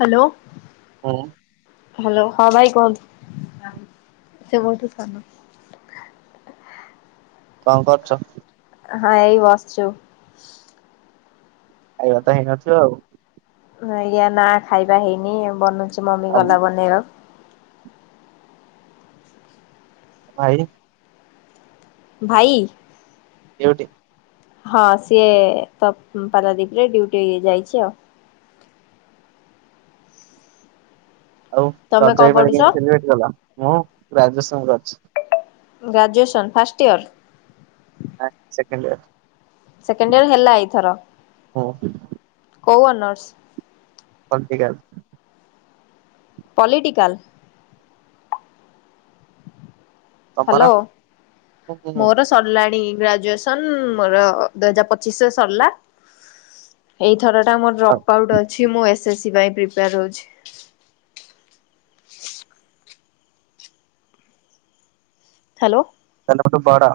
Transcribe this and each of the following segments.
Hello. ହୁଁ। Hello ହଁ ଭାଇ କହନ୍ତୁ ସେ ମୋଠୁ ସାନ। କଁ କରୁଚ? ହଁଉ ବସଚୁ। ଖାଇବା ତ ହେଇନଥିବ ଆଉ? ନାଇଁ ଗା ନାଁ ଖାଇବା ହେଇନି ବନୁଚି ମମି ଆଉ ଗଲା ବନେଇବା ଭାଇ ଭାଇ ଡ୍ୟୁଟି ହଁ ସିଏ ତ ପାରାଦୀପ ରେ ଡ୍ୟୁଟି ଯାଇଚି ଆଉ। ଆଉ ତମେ ରାଜା କଣ ଭାଇ ପାଇଁ ପଢୁଛ? କେମତି ଥିଲେଟ କଲ? ମୁଁ ଗ୍ରାଜୁଏସନ କରିଛି। Graduation first year? ନାଁ ସେକେଣ୍ଡୟର। ସେକେଣ୍ଡ ଇୟର ହେଲା ଏଇଥର? ହୁଁ। କୋଉ ଅନର୍ସ? ପଲଟିକାଲ। ପଲିଟିକାଲ୍। ହାଲୋ ତମର? ହୁଁ ହୁଁ ହୁଁ। ମୋର ସରିଲାଣି ଗ୍ରାଜୁଏସନ ମୋର ଦୁଇ ହଜାର ପଚିଶରେ ସରଲା। ଏଇଥର ଟା ମୋର ଆଉ ଡ୍ରପ୍ ଆଉଟ୍ ଅଛି ମୁଁ ଏସ୍ ଏସ୍ ସି ପାଇଁ ପ୍ରିପେୟାର ହଉଚି। ହାଲୋ। ତମେ ଠୁ ବଡ।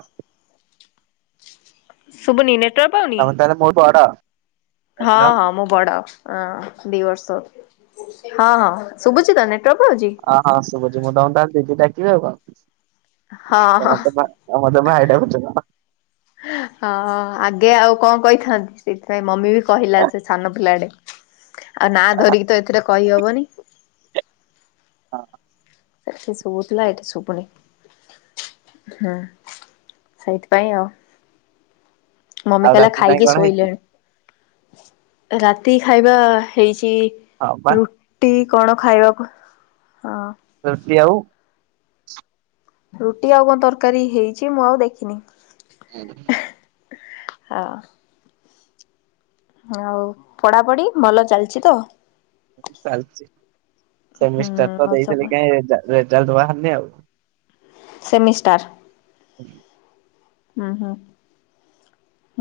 ଶୁବୁନି ନେ ତମେ ତାହେଲେ ମୋ ବଡ? ହଁ ବୁଝିଲ। ହଁ ମୁଁ ବଡ ଅଁ ଦି ବର୍ଷ। ହଁ ହଁ ଶୁବୁଚି ତ ନେଟୱାର୍କ ପାଉଚି? ହଁ ହଁ ଶୁବୁଚି ମୁଁ ତମକୁ ତାହେଲେ ଦିଦି ଡାକିବି ଆଉ କଣ। ହଁ ହଁ ତମେ ତ ଭା ତମେ ତ ଭାଇ ଡାକୁଚ ପା। ହଁ ହଁ ଆଗେ ଆଉ କଁ କହିଥାନ୍ତି ସେଇଥିପାଇଁ ମମି କହିଲା ସେ ସାନ ପିଲାଡେ ଆଉ ନାଁ ଧରିକି ତ ଏଥିରେ କହି ହବନି। ହଁ ସେଠି ଶୁବୁଥିଲା ଏଠି ଶୁବୁନି। ହୁଁ ସେଇଥିପାଇଁ ଆଉ। ମମି ଆଉ କହିଲା ରାତି ପାଇଁ ଖାଇକି କଣ ହେଇଛି ଶୋଇଲେଣି ରାତି ଖାଇବା ହେଇଚି ହଁ ବା ରୁ ଟି କଣ ଖାଇବାକୁ ହଁ ରୁଟି ଆଉ? ରୁଟି ଆଉ କଁ ତରକାରୀ ହେଇଚି ମୁଁ ଆଉ ଦେଖିନି। ହୁଁ ହଁ। ହୋଉ ପଢାପଢି ଭଲ ଚାଲଚି ତ? ସବୁ ଚାଲଚି ହୁଁ ସେମିଷ୍ଟାର ତ ଭଲସେ ପଢ଼ ଦେଇଥିଲି କାଇଁ ରେଜା ରେଜାଲ୍ଟ ବାହାରିନି ଆଉ। ସେମିଷ୍ଟାର ଉଁ ହୁଁ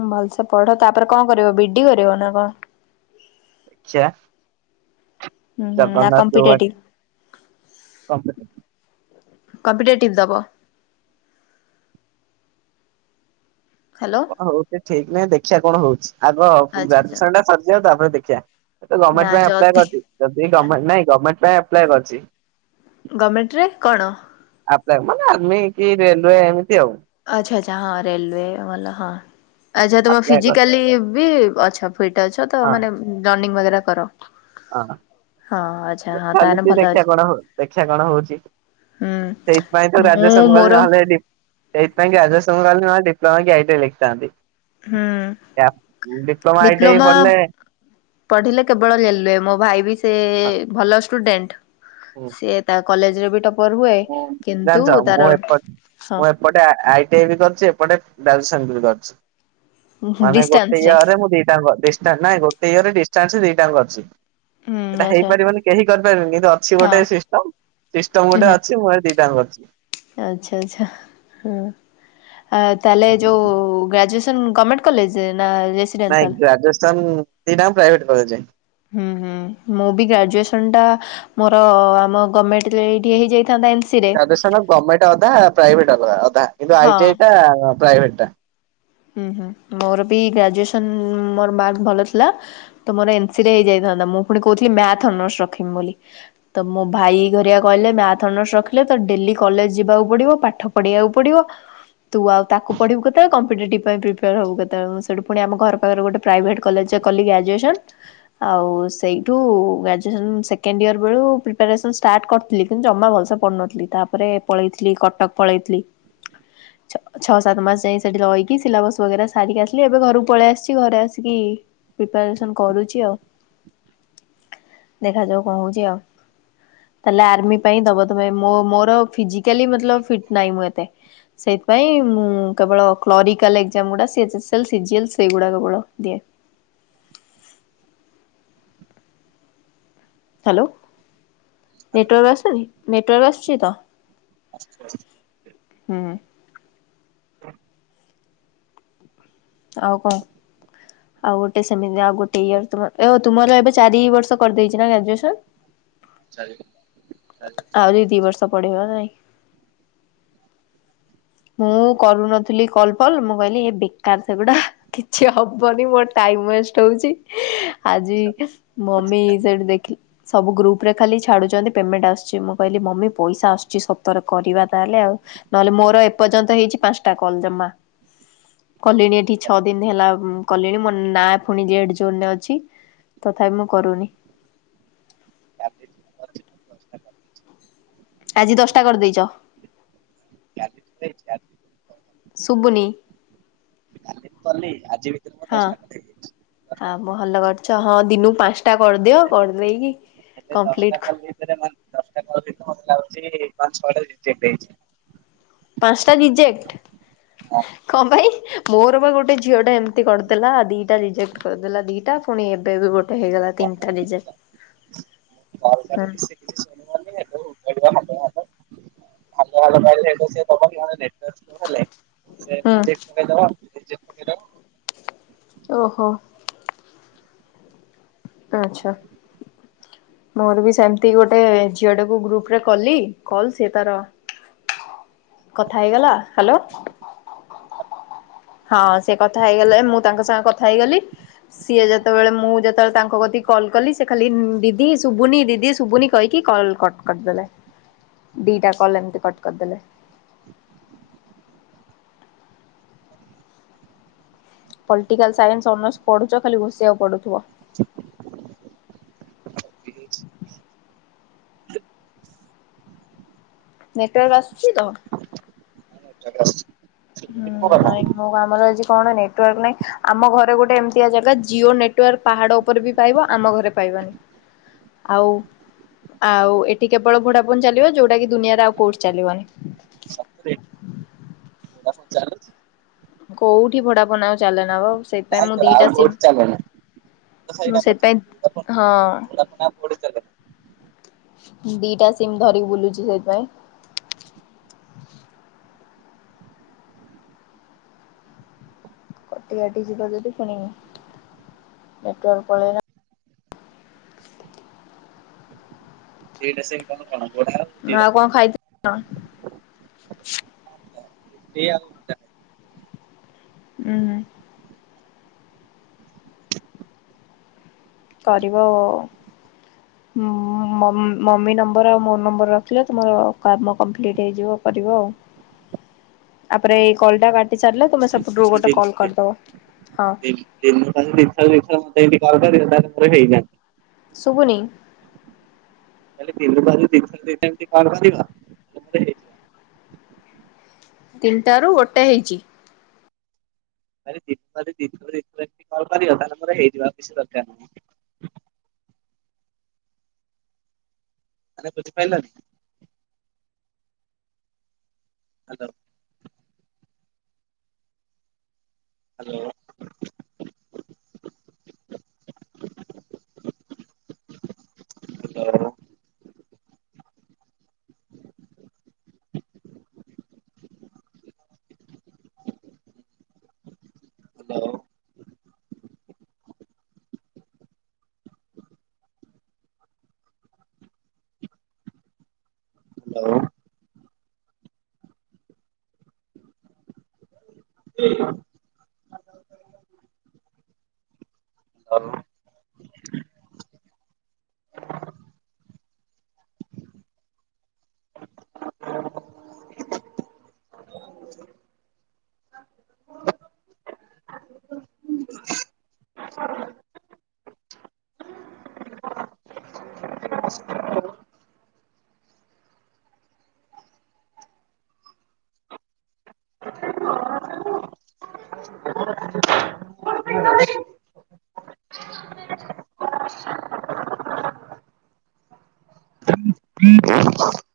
ଭଲସେ ପଢ ତାପରେ କଁ କରିବ ବିଡି କରିବ ନା କଁ? ଦେଖିଆ ହୁଁ ହୁଁ ନା ଜଗନ୍ନାଥ ଯୋଉ ବାଟ କମ୍ପିଟେବ୍ କମ୍ପି କମ୍ପିଟେଟିବ ଦବ। ହାଲୋ ହଉଛି ଠିକ୍ ନାହିଁ ଦେଖିବା କଣ ହଉଛି ଆଗ ଆଚ୍ଛା ଆଚ୍ଛା। ଗ୍ରାଜୁଏସନ୍ ଟା ସରିଯାଉ ତାପରେ ଦେଖିଆ। ନା ଗମେଣ୍ଟ୍ ପାଇଁ ଆପ୍ଲାଏ ଯଦି କରିଛି ଯଦି ଗମେଣ୍ଟ୍ ନାଇଁ ଗମେଣ୍ଟ୍ ପାଇଁ ଆପ୍ଲାଏ କରିଛି। ଗମେଣ୍ଟ୍ ରେ କଣ। ଆପ୍ଲାଏ ମାନେ ଆର୍ମି କି ରେଲୱେ ଏମିତି ଆଉ। ଆଚ୍ଛା ଆଚ୍ଛା ହଁ ରେଲୱେ ଭଲ ହଁ ଆଚ୍ଛା ତମେ ଆପ୍ଲାଏ କରି ଫିଜିକାଲି ବି ଅଛ। ଫିଟ୍ ଅଛ ତ ହଁ ମାନେ ରନିଙ୍ଗ୍ ବଗେରା କର। ହଁ ହଁ ଆଚ୍ଛା ହଁ ତାହେଲେ ଚାଲିଛି ଭଲ ଅଛି ଦେଖିବା କଣ ହ ଦେଖିବା କଣ ହଉଛି। ହୁଁ ସେଇଥିପାଇଁ ତ ମୁଁ ଗ୍ରାଜୁଏସନ କଲି ମୋର ନହଲେ ଡିପ। ସେଇଥିପାଇଁ ଗ୍ରାଜୁଏସନ୍ କଲି ନହେଲେ ଡି୍ପ୍ଲୋମା କି ଆଇ ଟି ଆଇ ଲେଖିଥାନ୍ତି। ହୁଁ ୟା diploma I T I diploma ପଢିଲେ। ପଢିଲେ କେବଳ ରେଲୱେ ମୋ ଭାଇ ବି ସେ ଭଲ ଷ୍ଟୁଡେଣ୍ଟ୍। ହୁଁ। ସିଏ ତା କଲେଜରେ ବି ଟପ୍ପର ହୁଏ କିନ୍ତୁ ଜାଣିଛ ମୁଁ ତାର ଏପଟ ହଁ। ମୁଁ ଏପଟେ ଆଇ ଟି ଆଇ ବି କରିଛି ଏପଟେ ଗ୍ରାଜୁଏସନ୍ ବି କରିଛି। ମାନେ ଗୋଟେ ଡିଷ୍ଟାନ୍ସରେ ଇୟରରେ ମୁଁ ଦିଟାଙ୍କ ଡିଷ୍ଟାନ୍ସ ରେ ନାଇଁ ଗୋଟେ ଇୟରରେ ଡିଷ୍ଟାନ୍ସ ଦିଟାଙ୍କ ଅଛି। ହୁଁ ଏଇଟା ଆଚ୍ଛା ହେଇପାରିବନି କେହି କରିପାରିବେନି କିନ୍ତୁ ଅଛି ହଁ ଗୋଟେ ସିଷ୍ଟମ ସିଷ୍ଟମ ହୁଁ ଗୋଟେ ହୁଁ ଅଛି। ଅଛି ମୁଁ ଏ ଦିଟାଙ୍କ କରିଛି। ଆଚ୍ଛା ଆଚ୍ଛା ହଁ ତାହେଲେ ଯୋଉ ଗ୍ରାଜୁଏସନ୍ ଗମେଣ୍ଟ। କଲେଜ ନା ରେ ନା ରେଶ୍। ନାଇଁ ଗ୍ରାଜୁଏସନ୍ ଦିଟାଙ୍କ ପ୍ରାଇଭେଟ୍ କଲେଜରେ। ହୁଁ ହୁଁ ମୁଁ ବି ଗ୍ରାଜୁଏସନ୍ ଟା। ମୋର ଆମ ଗଭର୍ଣ୍ଣମେଣ୍ଟରେ ହେଇଯାଇଥାନ୍ତା ଏଇଠି। ଗ୍ରାଜୁଏସନ ଗର୍ଣମେଣ୍ଟ ଅଧା ପ୍ରାଇଭେଟ୍ ଅଧା କିନ୍ତୁ ହଁ ଆଇ ଟି ଆଇ ଟା ପ୍ରାଇଭେଟ୍ ଟା। ହୁଁ ହୁଁ ମୋର ବି ଗ୍ରାଜୁଏସନ୍ ମୋର ମାର୍କ ଭଲ ଥିଲା। ତ ମୋର ଏମ୍ ସି ରେ ହେଇଯାଇଥାନ୍ତା ମୁଁ ପୁଣି କହୁଥିଲି ମ୍ୟାଥ୍ ଅନର୍ସ ରଖିବି ବୋଲି। ତ ମୋ ଭାଇ ଘରିଆ କହିଲେ ମ୍ୟାଥ୍ ଅନର୍ସ ରଖିଲେ ତତେ ଡେଲି କଲେଜ ଯିବାକୁ ପଡ଼ିବ ପାଠ। ପଢିବାକୁ ପଡିବ ତୁ ଆଉ ତାକୁ ପଢିବୁ କେତେବେଳେ କମ୍ପିଟେଟିଭ। ସେଥିପାଇଁ ପ୍ରିପେୟାର ହବୁ କେତେବେଳେ ମୁଁ ସେଠୁ ପୁଣି ଆମ ଘର ପାଖରେ ଗୋଟେ ପ୍ରାଇଭେଟ୍ କଲେଜରେ କଲି ଗ୍ରାଜୁଏସନ୍। ଆଉ ସେଇଠୁ ଗ୍ରାଜୁଏସନ୍ ସେକେଣ୍ଡ ଇୟର ବେଳୁ ପ୍ରିପାରେସନ୍ ଷ୍ଟାର୍ଟ କରି। ଥିଲି କିନ୍ତୁ ଜମା ଭଲସେ ପଢୁନଥିଲି ତାପରେ ପଳେଇଥିଲି କଟକ ପଳେଇଥିଲି। ଛ ଛଅ ସାତ ମାସ ଯାଇ ସେଠି ରହିକି। କି ସିଲାବସ୍ ବଗେରା ସାରିକି ଆସିଲି ଏବେ ଘରକୁ ପଳେଇ ଆସିଛି ଘରେ ଆସିକି। ପ୍ରିପାରେସନ୍ କରୁଛି ଆଉ ଦେଖାଯାଉ କଣ ହଉଛି ଆଉ। ତାହାଲେ ଆର୍ମି ପାଇଁ ଦବ ତମେ ମୋ ମୋର ଫିଜିକାଲି ମତଲବ୍ ଫିଟ୍ ନାହିଁ ମୁଁ ଏତେ। ସେଇଥିପାଇଁ ମୁଁ କେବଳ। କ୍ଳରିକାଲ ଏକଜାମ୍ ଗୁଡ଼ା C H S L, C G L ସେଇ ଗୁଡ଼ା କେବଳ ଦିଏ। ହ୍ୟାଲୋ ନେଟୱାର୍କ ଆସୁନି ନେଟୱାର୍କ ଆସୁଛି ତ। ଆସୁଛି ଆସୁଛି। ହୁଁ। ଆଉ କଣ। ଆଉ ଗୋଟେ ସେମିତି ଆଉ ଗୋଟେ ଇୟର ତମ ଓ ତୁମର ଏବେ ଚାରି ବର୍ଷ କରିଦେଇଛି ନା ଗ୍ରାଜୁଏସନ୍। ଚାରି। ଆହୁରି ଦି ବର୍ଷ ପଢିବ ନାଇଁ। ମୁଁ କରୁନଥିଲି କଲ୍ ଫଲ୍ ମୁଁ କହିଲି ଏ ବେକାର ସେଗୁଡା। କିଛି ହବନି ମୋର ଟାଇମ୍ ୱେଷ୍ଟ ହଉଛି ଆଜି। ମମି ସେଇଠି ଦେଖିକି। ସବୁ ଗ୍ରୁପ ରେ ଖାଲି ଛାଡୁଛନ୍ତି ପେମେଣ୍ଟ୍ ଆସୁଛି ମୁଁ କହିଲି ମମି ପଇସା ଆସୁଛି ସତରେ କରିବା ତାହେଲେ ଆଉ। ନହେଲେ ମୋର ଏପ୍। ଏପର୍ଯ୍ୟନ୍ତ ହେଇଛି ପାଞ୍ଚଟା କଲ୍ ଜମା କଲିଣି ଏଠି ଛଅ ଦିନ ହେଲା। କଲିଣି ମୋ ନାଁ ପୁଣି ରେଡ୍ ଜୋନ ରେ ଅଛି, ତଥାପି ମୁଁ କରୁନି। କାଲି ସୁଧା ଦିନକୁ ଦଶଟା କରିଦେଉଛି। ଆଜି ଦଶଟା କରିଦେଇଛ? ଶୁବୁନି? କାଲି ମୁଁ କଲି ଆଜି ଭିତରେ ମୁଁ ଦଶଟା କରିଦେଥିବି। ହଁ ଭଲ କରିଛ ହଁ ଦିନକୁ ପାଞ୍ଚଟା କରିଦିଅ କରିଦେଇକି କମ୍ପ୍ଲିଟ ଭିତରେ ମାନେ ଦଶଟା କରିଦେଇଚି ମତେ ଲାଗୁଛି ପାଞ୍ଚ ଛଅଟା ରିଜେକ୍ଟ ହେଇଛି। ପାଞ୍ଚଟା ରିଜେକ୍ଟ? ହଁ। କଣ ପାଇଁ? ମୋର ବା ଗୋଟେ ଝିଅ ଟା ଏମିତି କରିଦେଲା ଦିଟା ରିଜେକ୍ଟ କରିଦେଲା ଦିଟା। ପୁଣି ଏବେ ବି ଗୋଟେ ହେଇଗଲା ତିନିଟା ରିଜେକ୍ଟ, ହୁଁ। କିଛି ଶୁଣିବନି ଏବେ [unintelligible] [inaudible] ନହେଲେ ହଁ। ଦେଇଦବ। ଓହୋ। ଆଛା। ମୋର ବି ସେମିତି ଗୋଟେ ଝିଅଟାକୁ ଗ୍ରୁପ ରେ କଲି, କଲ୍ ସିଏ ତାର କଥା ହେଇଗଲା, ହ୍ୟାଲୋ। ହଁ ସେ କଥା ହେଇଗଲେ ମୁଁ ତାଙ୍କ ସାଙ୍ଗ କଥା ହେଇଗଲି। ସିଏ ଯେତେବେଳେ ମୁଁ ଯେତେବେଳେ ତାଙ୍କ କତିକି କଲ୍ କଲି, ସେ ଖାଲି ଦିଦି ଶୁବୁନି ଦିଦି ଶୁବୁନି କହିକି କଲ୍ କଟ କରିଦେଲେ ଦିଟା କଲ ଏମତି କଟ୍ କରିଦେଲେ। ପଲିଟିକାଲ ସାଇନ୍ସ ସମସ୍ତେ ପଢୁଛ ଖାଲି ଘସିବାକୁ ପଢୁଥିବ। ନେଟୱାର୍କ ଆସୁଛି ତ? ହଁ ନେଟୱାକ୍ ଆସୁଚି। ହୁଁ ନାଇଁ ମୋ ଆମର ଆଜି କଣ ନେଟୱାର୍କ ନାଇଁ। ଆମ ଘରେ ଗୋଟେ ଏମିତିଆ ଜାଗା ଜିଓ ନେଟୱାର୍କ ପାହାଡ ଉପରେ ବି ପାଇବ ଆମ ଘରେ ପାଇବନି। ଆଉ ଆଉ ଏଠି କେବଳ ଭୋଡା ଫୋନ୍ ଚାଲିବ ଯୋଉଟା କି ଦୁନିଆରେ ଆଉ କୋଉଠି ଚାଲିବନି। କୋଉଠି ଭୋଡା ଫୋନ ଆଉ ଚାଲନା ବାଉ ସେଇ ସେଥି ପାଇଁ ମୁଁ ଦିଟା ସିମ ମୁଁ ସେଥିପାଇଁ ହଁ। ଭୋଡା ଫୋନ [inaudible] ଦିଟା ସିମ ଧରିକି ବୁଲୁଛି ସେଇଥିପାଇଁ। କଟି କାଟି ଯିବ ଯଦି ପୁଣି ନେଟୱାକ୍ ପଳେଇଲା ଦିଟା ସିମ କଲ କଣ? ଭୋଡା ଆଉ କଣ ଖାଇଥିଲ? ଏଇଆଉ ହୁଁ। କରିବ ଅ ମ ମମି ମମି ନମ୍ବର ଆଉ ମୋ ନମ୍ବର ରଖିଲ, ତୁମର କାମ କମ୍ପ୍ଲିଟ୍ ହେଇଯିବ କରିବ ଆଉ। ହ ତାପରେ ଏଇ କଲ୍ ଟା କାଟି ସାରିଲେ ତମେ ସେପଟରୁ ଗୋଟେ କଲ୍ କରିଦବ, ହଁ। ଦିନକୁ ଖାଲି ଯଦି ଇଛା ଇଛା ମତେ ଏମିତି କଲ କରିବେ ତାହେଲେ ମୋର ହେଇଯାଆନ୍ତା। ଶୁଭୁନି? ମୁଁ କହିଲି ଦିନକୁ ଆଜି ଦିଥର ଦିଥର ଏମତି କଲ କରିବ? ତିନିଟାରୁ ଗୋଟେ ହେଇଛି? କହିଲି ଦିଥର ଦିଥର ଏମତି କଲ୍ କରିବ ତାହେଲେ ମୋର ହେଇଯିବ, କିଛି ଦରକାର ନାହିଁ। ଆରେ ବୁଝି ପାଇଲନି? ହାଲୋ। ହାଲୋ? [unintelligible]